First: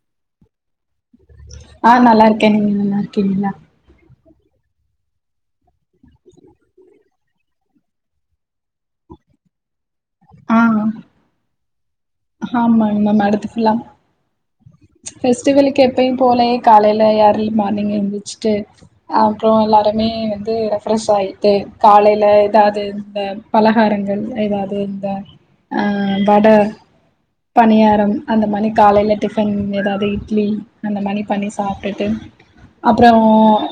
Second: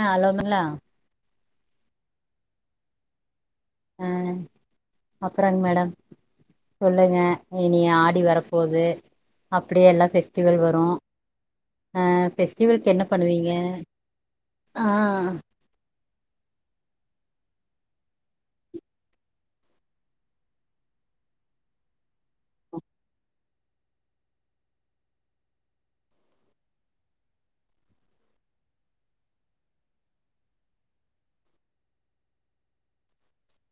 ஆ அலோமல்லா ஆஹ் நல்லா இருக்கே நீங்க நல்லா இருக்கீங்களா ஆ அப்புறங் மேடம் சொல்லுங்க இனி ஆடி வர போது அப்படியெல்லா ஃபெஸ்டிவல் வரு ஆ ஆமா ஃபெஸ்டிவல்க்கு ங் என்ன மேம் அடுத்து பண்ணுவீங்க ஃபுல்லா ஆ ஃபெஸ்டிவல்க்கு எப்பயும் போலயே காலையில இயர்லி மார்னிங் எழுந்திச்சுட்டு அப்றோ எல்லாருமே வந்து ரெஃப்ரெஷ் ஆயிட்டு காலையில எதாவ்து இந்த பலகாரங்கள் எதாவ்து இந்த ஆ வட பணியாரம் அந்த மாநி காலையில டி ஃபன் எதாவது இட்லி அந்த மானி பண்ணி சாப்புட்டுட்டு அப்புறொ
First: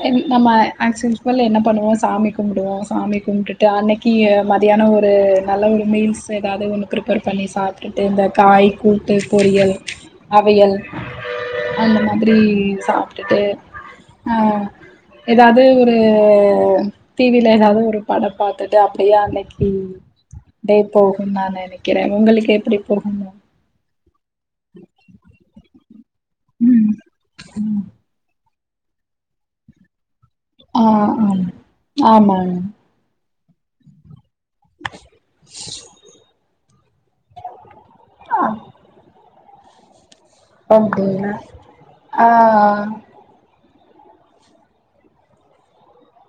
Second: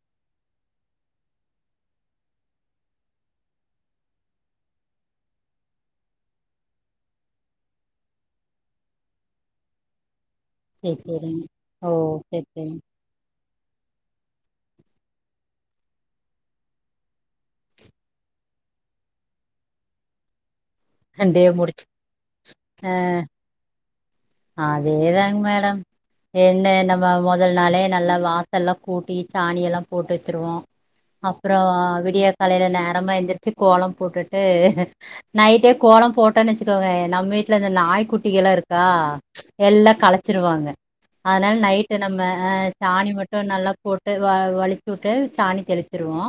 எனி நம்ம ஆக்சு யூஸ்வல் என்ன பண்ணுவோ சாமி கும்புடுவோம் சாமி கும்பிட்டுட்டு அன்னைக்கு மதியானம் ஒரு நல்ல ஒரு மீல்ஸ் எதாவ்து ஒன்னு ஃப்ரிஃப்பேர் பண்ணி சாப்புட்டுட்டு இந்த காய் கூட்டு பொரியல் அவையல் சேரி சேரிங்க ஓ அந்த மாதிரி சேரி சேரிங்க சாப்பிட்டுட்டு ஆஹ் எதாவ்து ஒரு டி வில எதாவது ஒரு படொ பார்த்துட்டு அப்படியே அன்னைக்கு டே போகும் டே நா முடிச்சு நெனைக்கிற உங்களுக்கு எப்டி போகும் அதேதா ங் மேடம் என்ன ம் நம்ம மொதல் நாளே நல்லா வா செல்லா கூட்டி சாணிய எல்லா போட்டு வச்சுருவோ ஆ ஆம் அப்பறொ விடியா ஆமாங்க காலையில நேரமா எந்திரி ச்சு கோலம் போட்டுட் டு நைட்டே கோலம் போட்டு டனு வச்சுக்கோங்க நம் வீட்ல இந்த அ நாய்க்குட்டிகள்லா இருக்கா ப்ச் எல்லா கல ச்சிருவாங்க அப்டிங்களா அதனால நைட்டு நம்ம ஆ சாணி மட்டு நல்லா போட்டு வ வலிச்சு விட்டு சாணி தெளிச்சிருவோ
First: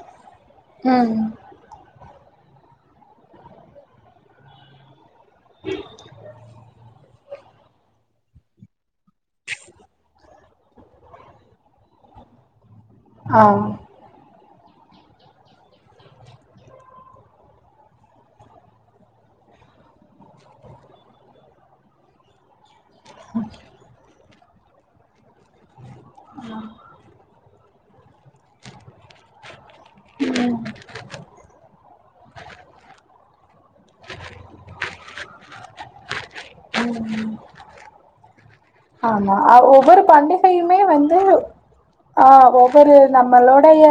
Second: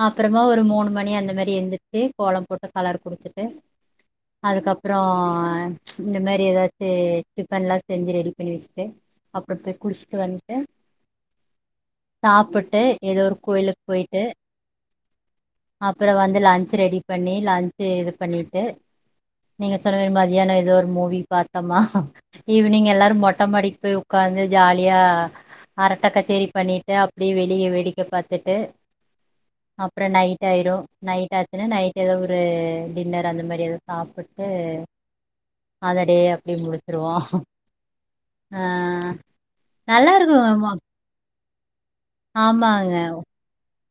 அ அப்புறமா ஒரு மூணு மணி ம் அந்த மாரி எந்திருச்சு கோலம் போட்டு கலர் குடுத்துட்டு அதுக்கப்புறோ ஆ இந்த மேரி ஏதாது டிபன்லா செஞ்சி ரெடி பண்ணி வெச்சிட்டு அப்றத்து குளிச்சிட்டு வந் து சாப்புட் டு ஏதோ ஒரு ஆ கோயிலுக் போயிட்டு அப்றோ வந்து லன்ச் ரெடி பண்ணி லன்ச்சு இது பண்ணிட்டு நீங்க சொன்ன [unintelligible] மாதிரியான எதோ ஒரு மூவி பாத்தமா ஈவ் னிங் எல்லாரு மொட்டமாடிக்கு போய் உக் காந்து ஜாலியா அரட்ட கச்சேரி பண்ணிட்டு அப்டியே வெளிய வேடிக்க பாத்திட்டு அப்றோ நைட் அயிடு நைட் ஆச்சினா நைட் எதோ ஒரு டின்னர் அந்த மாரி எதோ சாப்புட்டு அந்த டே அப்டி ம் ஆமா ஒவ்வொரு நல்லா இருக்கு பண்டிகையுமே வந்து ஆஹ் ஆமாங்க ஒவ்வொரு நம்மளோடைய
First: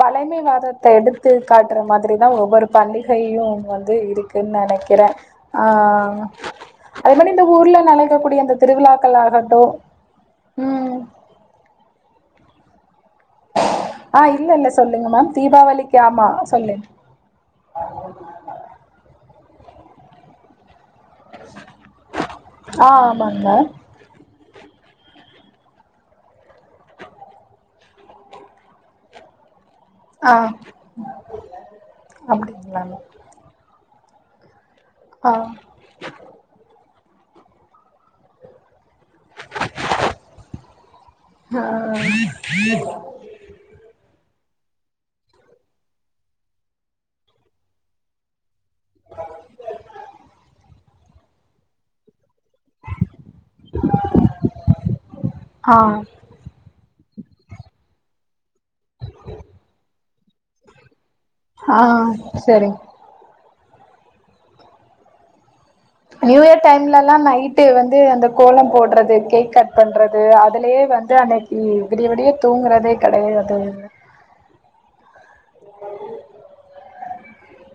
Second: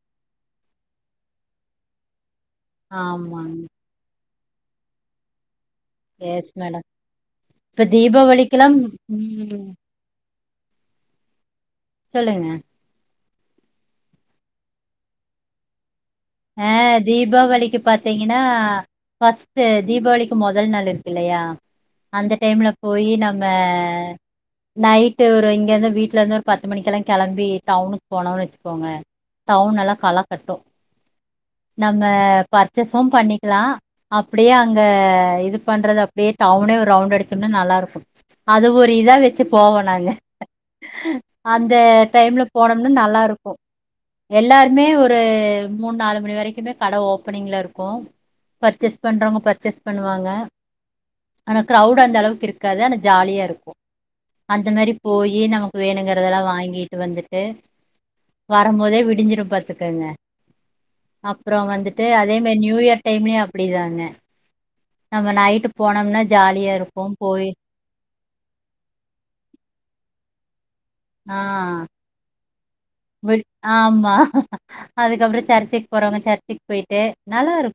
பழைமை வாதத்த எடுத்து காட்டுற மாதிரி ஒவ்வொரு பண்டிகையு ஆமாங்க வந்து இருக்கு ன் நனைக்கிறே எஸ் மேடம் அதே மாரி இந்த ஊர்ல இப்ப நடக்கக்கூடிய அந்த தீபாவளிக்கெல்லா திருவிழாக்கள் ஆகட்டு ம் உம் சொல்லுங்க ஆஹ் இல்ல இல்ல சொல்லுங்க மேம் தீபாவளிக் எ தீபாவளிக்கு பாத்தீங்கன்னா ஃபர்ஸ்ட்டு தீபாவளிக்கு முதல் நாளு இல்லையா அந்த டைம்ல ஆ போயி நம்ம ஆமாங்க நைட்டு ஒரு இங்க இருந்து வீட்டுல இருந்து ஒரு பத்து மணிக்கெல்லா களம்பி டவுனுக்கு போனோன்னு வச்சிக்கோங்க டவுனலா கல ஆ கட்டு நம்ம அப்டிங்களாங்க பர்ச்சேஸும் பண்ணிக்கலா அப்டியே அங்க ஆ இது பண்றது அப்டியே டவுனே ஒரு ரவுண்டு அடிச்சம்னா நல்லாருக்கும் அது ஒ இதா வெச்சு போவோ நாங்க அந்த டைம்ல போனம்னா நல்லாருக்கூ எல்லாருமே ஒரு மூன் நாலு மணி வரைக்குமே கட ஓப்பனிங்ல இருக்கு பர்ச்சேஸ் பண்றவங்க பர்ச்சேஸ் பண்ணுவாங்க ஆனா கிரவுடு அந்த அளவு இருக்காது ஆனா ஜாலியா இருக்கு அந்த மாரி போயி ஆ நமக்கு வேணுங்கறதெல்லா வாங்கி ட்டு வந்துட்டு வரும் போதே விடிஞ்சிரும் பாத்துக்கங்க அப்புறோ ஆ வந்துட்டு அதே மாரி சரி நியூ இயர் டைம்லியு அப்டிதாங்க நம்ம நைட்டுப் நியூ இயர் டைம்ல எல்லா நைட்டு வந்து அந்த கோலம் போட்றது கேக் கட் பண்ற து அதுலயே வந்து அன்னைக்கு ஆஹ் விடிய விடிய தூங்குறதே விட் கெடையாது ஆமா அதுக்கப்புறோ சர்ச்சுக் போறவங்க சர்ச்சுக் போய்ட்டு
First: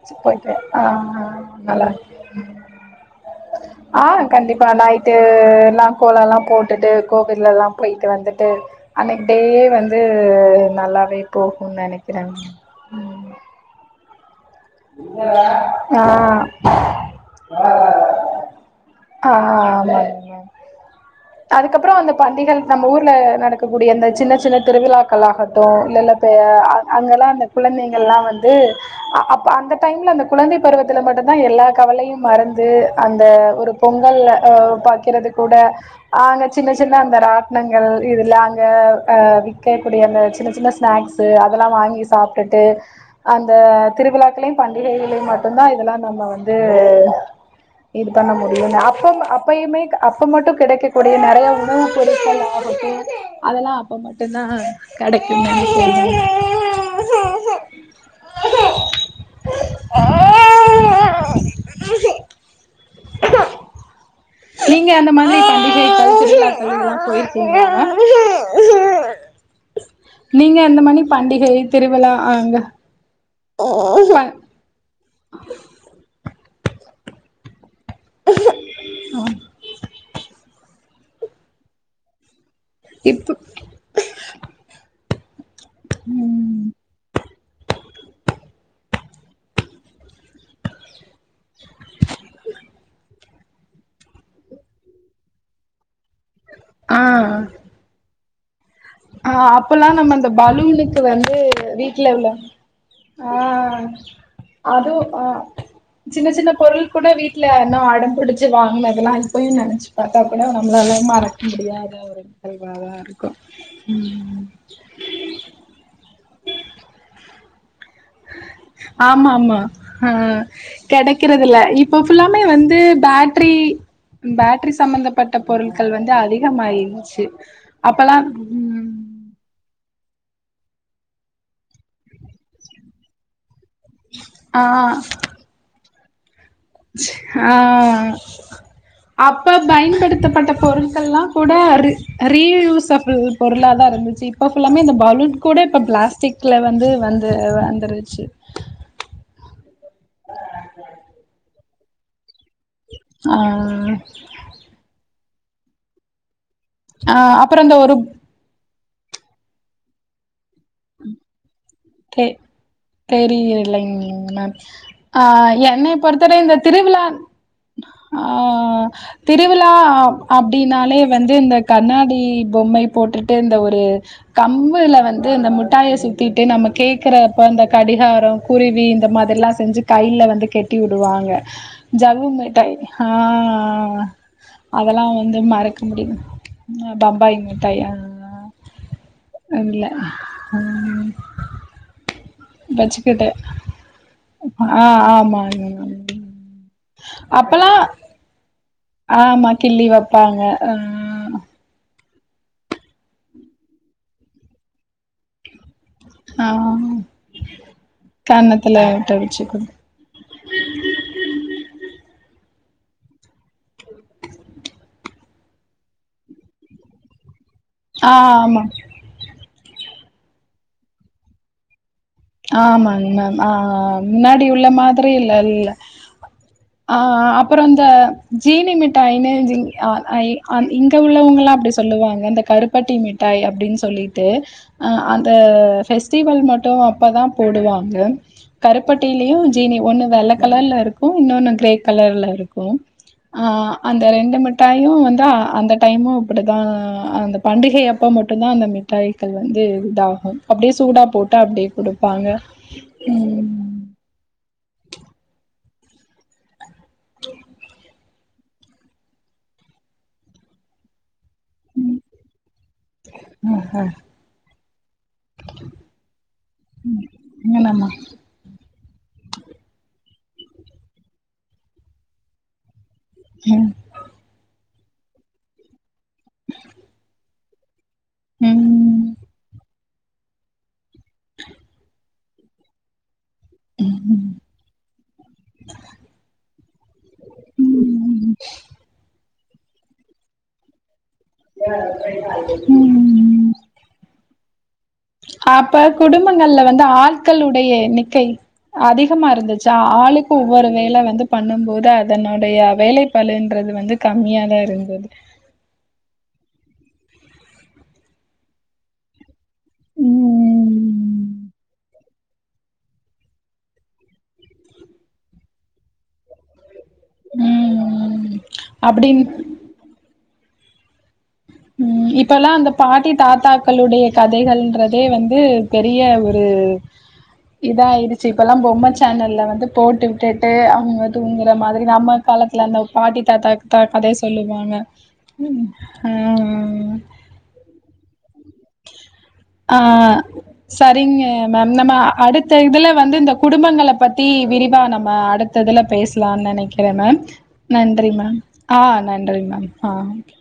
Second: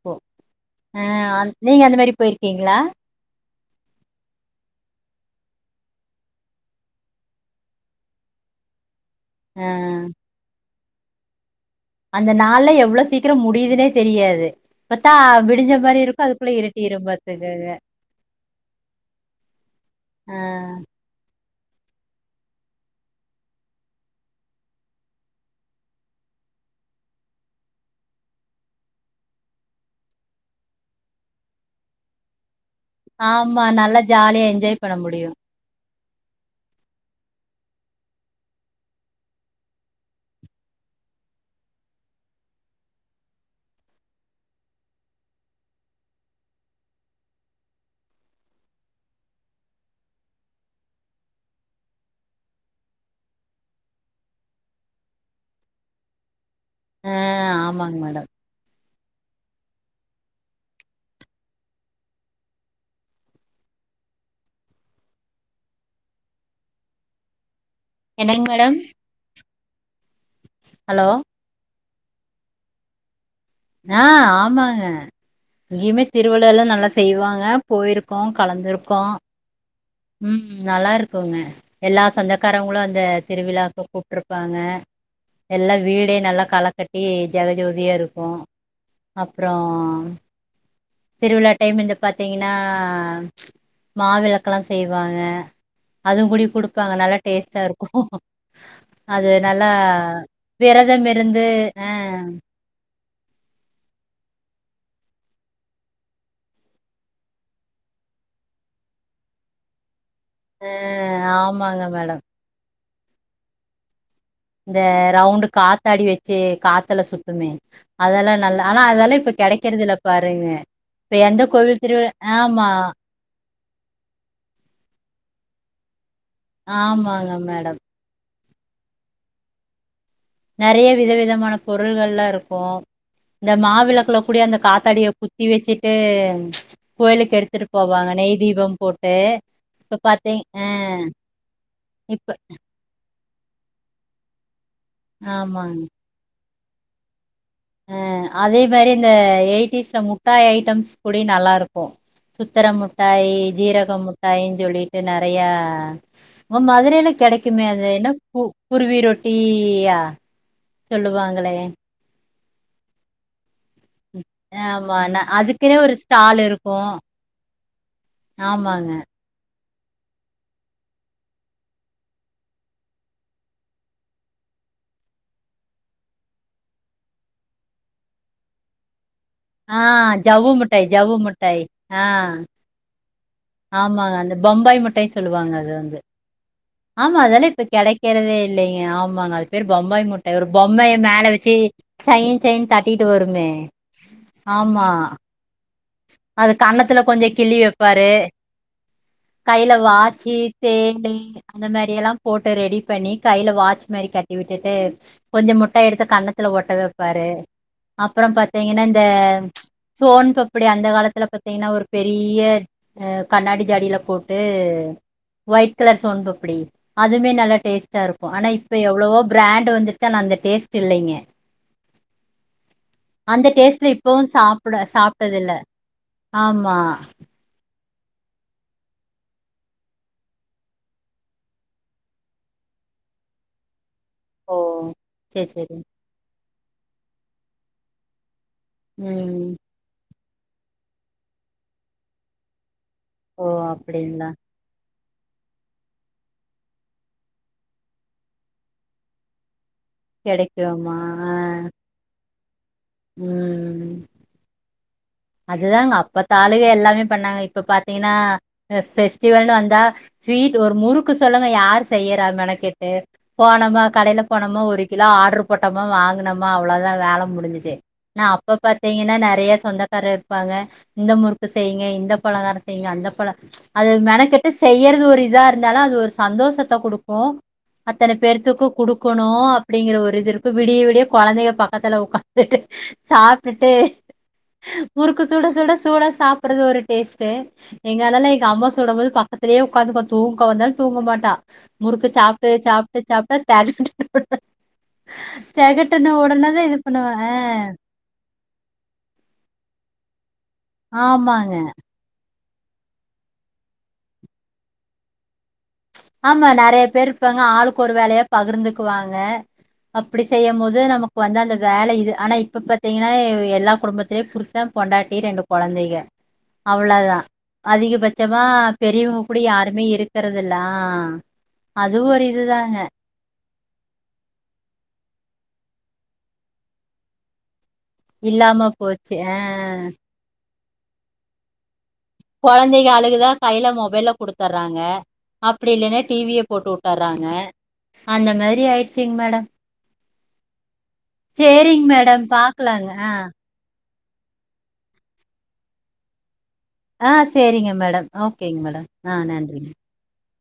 ச்சுக் போய்ட்டு ஆ ஆ அந் நீங்க அந்த நல்லாருக்கு மாரி ம் போயிருக்கீங்களா ஆ கண்டிப்பா நைட்டு ல்லா கோல எல்லா போட்டுட்டு கோவில் எல்லாம் போயிட்டு வந்துட்டு அன்னிக் டேயே ஆ வந்து நல்லாவே போ அந்த நாள்லா எவ்ளோ சீக்ரோ முடிதுனே தெரியாது ப்பத்தா விடிஞ்ச மாரி ஆ இருக்கு அதுக்குள்ள இருட்டிரு பாத்துகங்க ஆ ஆ ஆமாங் மேம் அதுக்கப்றோ அந்த பண்டிகள் நம்ம ஊர்ல நடக்கக்கூடிய அந்த சின்ன சின்ன திருவிழாக்களாகட்டு இல்ல இல்ல ப்ப ய அ அங்கெல்லா அந்த குழந்தைங்கள்லா வந்து அ அப்ப அந்த டைம்ல அந்த குழந்தை பருவத்துல மட்டுந்தா எல்லா கவலையு மறந் ந்து அந்த ஆமா ஒரு நல்லா பொங்கல்ல ஜாலியா அ என்ஜாய் பண்ண பாக்கிறது முடியு கூட அ அங்க சின்ன சின்ன அந்த ராட்னங்கள் இதுல அங்க அ விக்கைகூடிய அந்த சின்ன சின்ன ஸ்நாக்ஸு அதெல்லா வாங்கி சாப்ட்டுட்டு அந்த திருவிழாக்களையு பண்டிகைகளையும் மட்டுந்தா இதுல்லா நம்ம வந்து இது பண்ண முடியுங்க அப்பம் அப்பயுமே க் அப்ப மட்டு கிடைக்க கூடிய நறைய உணவு பொருட்கள் ஆகட்டு அதெல்லா அப்ப மட்டுந்தா கெடைக்குன் நெனைக்கிறேங்க அ ஆமாங் மேடம் அஹ க்கும் நீங்க அந்த மாதிரி பண்டிகை [inaudible] திருவிழாக்கள் இதல்லா போயிருக்கீங்ளாங்க என்னங் மேடம் நீங்க அந்த மணி ஹலோ பண்டிகை திருவிழா அ அங்க ப ஆஹ் ஆமாங்க இங்கிமே திருவிழல்லா நல்லா செய்வாங்க போயிருக்கோ கலந்துருக்கோ உம் நல்லா இருக்குங்க எல்லா சந்த க்காரவங்களு அந்த இப்ப திருவிழாவுக்க கூப்பிருப்பாங்க எல்லாம் வீடே நல்லா களை கட்டி ஜெகஜோதியா இருக்கு அப்றோ திருவிழா டைம் இருந்து பாத்தீங்கன்னா மாவிளக்கெல்லா செய்வாங்க அதுவு கூடி கொடுப்பாங்க நல்லா டேஸ்ட்டா இருக்கு அது அஹ் நல்லா அப்பல்லா நம்ம அந்த பலூனுக்கு விரதம் வந்து இருந்து வீட்டுல எவ்ளோ ஆஹ் அதுவு அஹ் சின்ன சின்ன பொருள் கூட வீட்டுல இன்னும் அடம் புடிச்சு வாங்கின அதெல்லா இப்பயு நினைச்சுன் பார்த்தா கூனா நம்மளல்லா ஆ மறக்க ஆமாங்க முடியாத மேடம் ஒரு கல்வாவான் இருக்க ம் இந்த ரவுண்டு காத்தாடி வச்சு சே காத்தல சுத்துமே அதெல்லா நல்லா ஆனா அதெல்லா ஆமா இப்ப ஆமா கெடைக்கறது இல்ல ஆஹ் பாருங்க இப்ப எந்த கிடைக்கறதுல கோவில் திருவிழா இப்பபுல்லாமே ஆமா வந்து பேட்ரி பேட்டரி சம்பந்தப்பட்ட பொருள்கள் வந்து அதிகமாயந்துச்சு ஆமாங்க மேடம் அப்பல்லா நெறய வித விதமான பொருள்கள்லா இரு இருக்கு இந்த மாவிளக்கல கூட அந்த ஆ காத்தாடிய குத்தி வச்சுட்டு ஏ ஆஹ போட்டு அப்ப இப்ப பாத்தீங் பயன்படுத்தப்பட்ட அ பொருட்கள்ல்லா கூடீ இப்ப ரிஸ்ப பொருளாத ஆரம்பிச்சு இப்போ ல்லாமே இந்த பாலுட கூட இப்ப பிளாஸ்டிக் வந்து வந்து அஹ வந்துருச்சு அதே மாதிரி இந்த எட் முட்டாய ஐட்டம்ஸ் கூடி நல்லா இருக்கு சுத்திர மிட்டாய் ஆ ஜீரக மிட்டாயின்னு சொல்லிட்டு ந தைய உங் மாதுரையேல ஆ அப்புறோ கிடைக்குமே இந்த ஒரு அதுன்னா பூ குர்வி ரொட்டியா சொல்லுவாங்களே தெ தெரியலை ஆமா நா ஆஹ் அதுக்குன்னே ஒரு என்னை பொறுத்தரை ஸ்டால் இந்த இருக்கு திருவிழா ஆஹ் ஆமாங்க திரு விழா அ அப்டின்னாலே வந்து இந்த கண்ணாடி பொம்மய போட்டுட்டு இந்த ஒரு கம்புல வந்து இந்த மிட்டாய சுத்திட்டு நமக் கேக்குறப்ப இந்த கடிகாரொ குருவி இந்த மாதிரி எல்லா ஆ செஞ்சு கைல வந்து ஜவ்வு கெட்டி முட்டாய் ஜவ்வு விடுவாங்க முட்டாய் ஆ ஜவ்வு மிட்டை ஆமாங்க அந்த பொம்பாய் அதெல்லா முட்டைன் வந்து சொல்லுவாங்க அது மறக்க வந்து முடியு ஆமா பம்பாய் அதல்லா இப்ப மிட்டாய் ஆ கெடைக்கிறதே இல்லங்க ஆமாங்க அது பேரு இல்ல பொம்பாய் முட்டை ஒரு பொம்மைய மேல வச்சு சைன் சைன் தட்டிட்டு வச்சுக்கிட்டே வருமே ஆ ஆமா ஆமாங்க மேம் அத கண்ணத்துல கொஞ்ச கிள்ளி அப்பல்லா வெப்பாரு ஆமா கையில கிள்ளி வாச்சி வப்பாங்க ஆ தேனி அந்த மேர் இயல்லா போட்டு ரெடி பண்ணி கைல வாச் மாரி கட்டி விட்டுட்டு கொஞ்ச முட் ட எடுத்து ஆ கண்ணத்துல ஒட்ட வெப்பாரு அப்புற கன்னத்துல பாத்தீங்கன்னா இந்த விட்டு வச்சு சோன்பப் இந்த காலத்துல பத்தீங்கன்னா ஒரு பெரிய கண்ணாடி ஜாடியில போட்டு ஒயிட் கலர் சோன்பப்புடி அதுமே நல்ல ஆ டேஸ்டாருக்கு ஆனா ஆமா இப்ப எவ்ளவோ ப்ராண்ட் வந்துர்ச்சு ஆனா அந்த டேஸ்ட் இல்லைங்க ஆமாங்க ந அந்த ஆ டேஸ்ட்ல இப்பவு முன்னாடி உள்ள சாப்பிட மாத்ரி இல் சாப்ட்டது இல்ல எல்ல ஆமா அ ஆ அப்பறோ அந்த ஜீனி மிட்டாய்னு ஜி அ இ இங்க உள்ளவங்கலா அப்டி சொல்லுவாங்க இந்த கருப்பட்டி மிட்டாய் அப்டின் சொல்லிற் டு ஓ ஆ அந்த சேரி சேரி பெஸ்டிவல் மட் டு அப்பதா போடுவாங்க கருப்பட்டிலியு ம் ஜீனி ஒண்ணு வெல்ல கலர்ல இருக்கு இன்னொன்னு கிரே கலர்ல இருக்கு ஆ ஓ அந்த அப்டிங்களா ரெண்டு மிட்டாயு வந் தா அந்த டைமு இப்பிடிதா அந்த பண்டிகை அப்ப மட்டுந்தா அந்த மிட்டாய்கள் வந்து தாகு அப்டியே கெடைக்குமா சூடா ஆ போட்டா அப்டி விப்பாங்க ம் அதுதாங்க அப்ப தாள் ளுக எல்லாமே பண்ணாங்க இப்ப பாத் திங்னா அ பெஸ்டிவல்னு வந்தா ஸ்வீட் ஒரு முறுக் கு சொல்லுங்க யார் செய்யறா மெனக்கெட்டு போனமா கடைல போனமா ஒரு கிலோ ஆட்ரு போட்டமா வாங்கனமா அவ்ளோதா வேலை முடிஞ்சிச்சு என்னமா ஆனா அப்ப பாத் தீங்கனா நெறைய சொந்த தர இருப்பாங்க இந்த முறுக்கு செய்யுங்க இந்த பலகாரம் செய்யுங்க அந்த பலகா போல அது மெனக்கெட்டு செய்யறது ஒரு இதா இருந்தாலு அது ஒரு சந்தோஷத்த குடுக்கோ அத்தன பேர்த்துக்கு குடுக்கணு ம் அப்டிங்கற ஒரு இது இருக்கு விடிய விடிய கொழந்தைங்க பக்கத்தில் ஒஅகாந்துட்டு சாப்புடு ட்டு முறுக்கு சூட சூட சூடா சாப்பட்றது ஒரு டேஸ்ட்டே எங்க அண்ணோல்லா எங்க அம்மா சுடும் போது பா த்துலேயே ஒக்காந்துக்குவா தூங்கோ வந்தாலு தூங்க மாட் முறுக்க சாப்டு சாப்டு சாப்டே ம் [unintelligible] பத்து அப்ப குடும்பங்கள்ல வந்து பண்ணுவா ஆ ஆட்களுடைய என்னிக்கை அதிகமா இருந்தது சாலுக் ஒவ்வொரு வேல வந்து ஆமாங்க பண்ணும் போது அதனால யே வேலைப்பாலன்றது வந்து கம்மியாதா இருந்தது ஆமா நெறைய பேர் இருப்பாங்க ஆளுக்கு ஒரு வேலையா பகிர்ந்துக்குவாங்க அப்டி செய்யும் போது நமக்கு வந்து ம் அந்த வேல இது ஆனா இப்ப பாத்தீங்கன்னா எல்லா குடும்பத்திலேயு புருசா பொண்டாட்டி ரெண்டு கொழந்தைங்க அவ்ளோதா ம். அதிகபட்சமா பெரியவங்க அப்டின் கூட யாருமே இருக்கறது இல்ல உம் இப்பல்லா அந்த பாட்டி தாத்தாக்களுடைய கதைகள் இன்றதே வந்து பெரிய ஒரு இதயிடுச்சு இப்பல்லா இல்லாம பொம்ம போச்சு ஆ சேனல்ல வந்து போட்டுக்கிட்டு அங்க தூங்குற மாதி நம்ம காலத்துல அந்த கொழந்தைக பாட்டி அழுகுதா கையில தாத்தாக்குத்தா மொபைல கதே சொல்லுவாங்க குடுத்தர்றாங்க உஹம் ட்றாங்க அந்த மாரி ஆயிடுச்சுங்க மேடம் ஆஹ் சரிங்க மேம் சேரிங்க நம்ம மேடம் அடுத்த பாக்கலாங்க இதுல ஆ வந்து இந்த குடும்பங்கள பத்தி தி விரிவா நம்ம அடுத்த இதுல பேசலாம்னு நெனைக் றேன் ஆ மேம் சேரிங்க மேடம் நன்றி மேம் ஓகேங்க மேடம் ஆஹ ஆ நன்றி மேம் ஹா ஒகே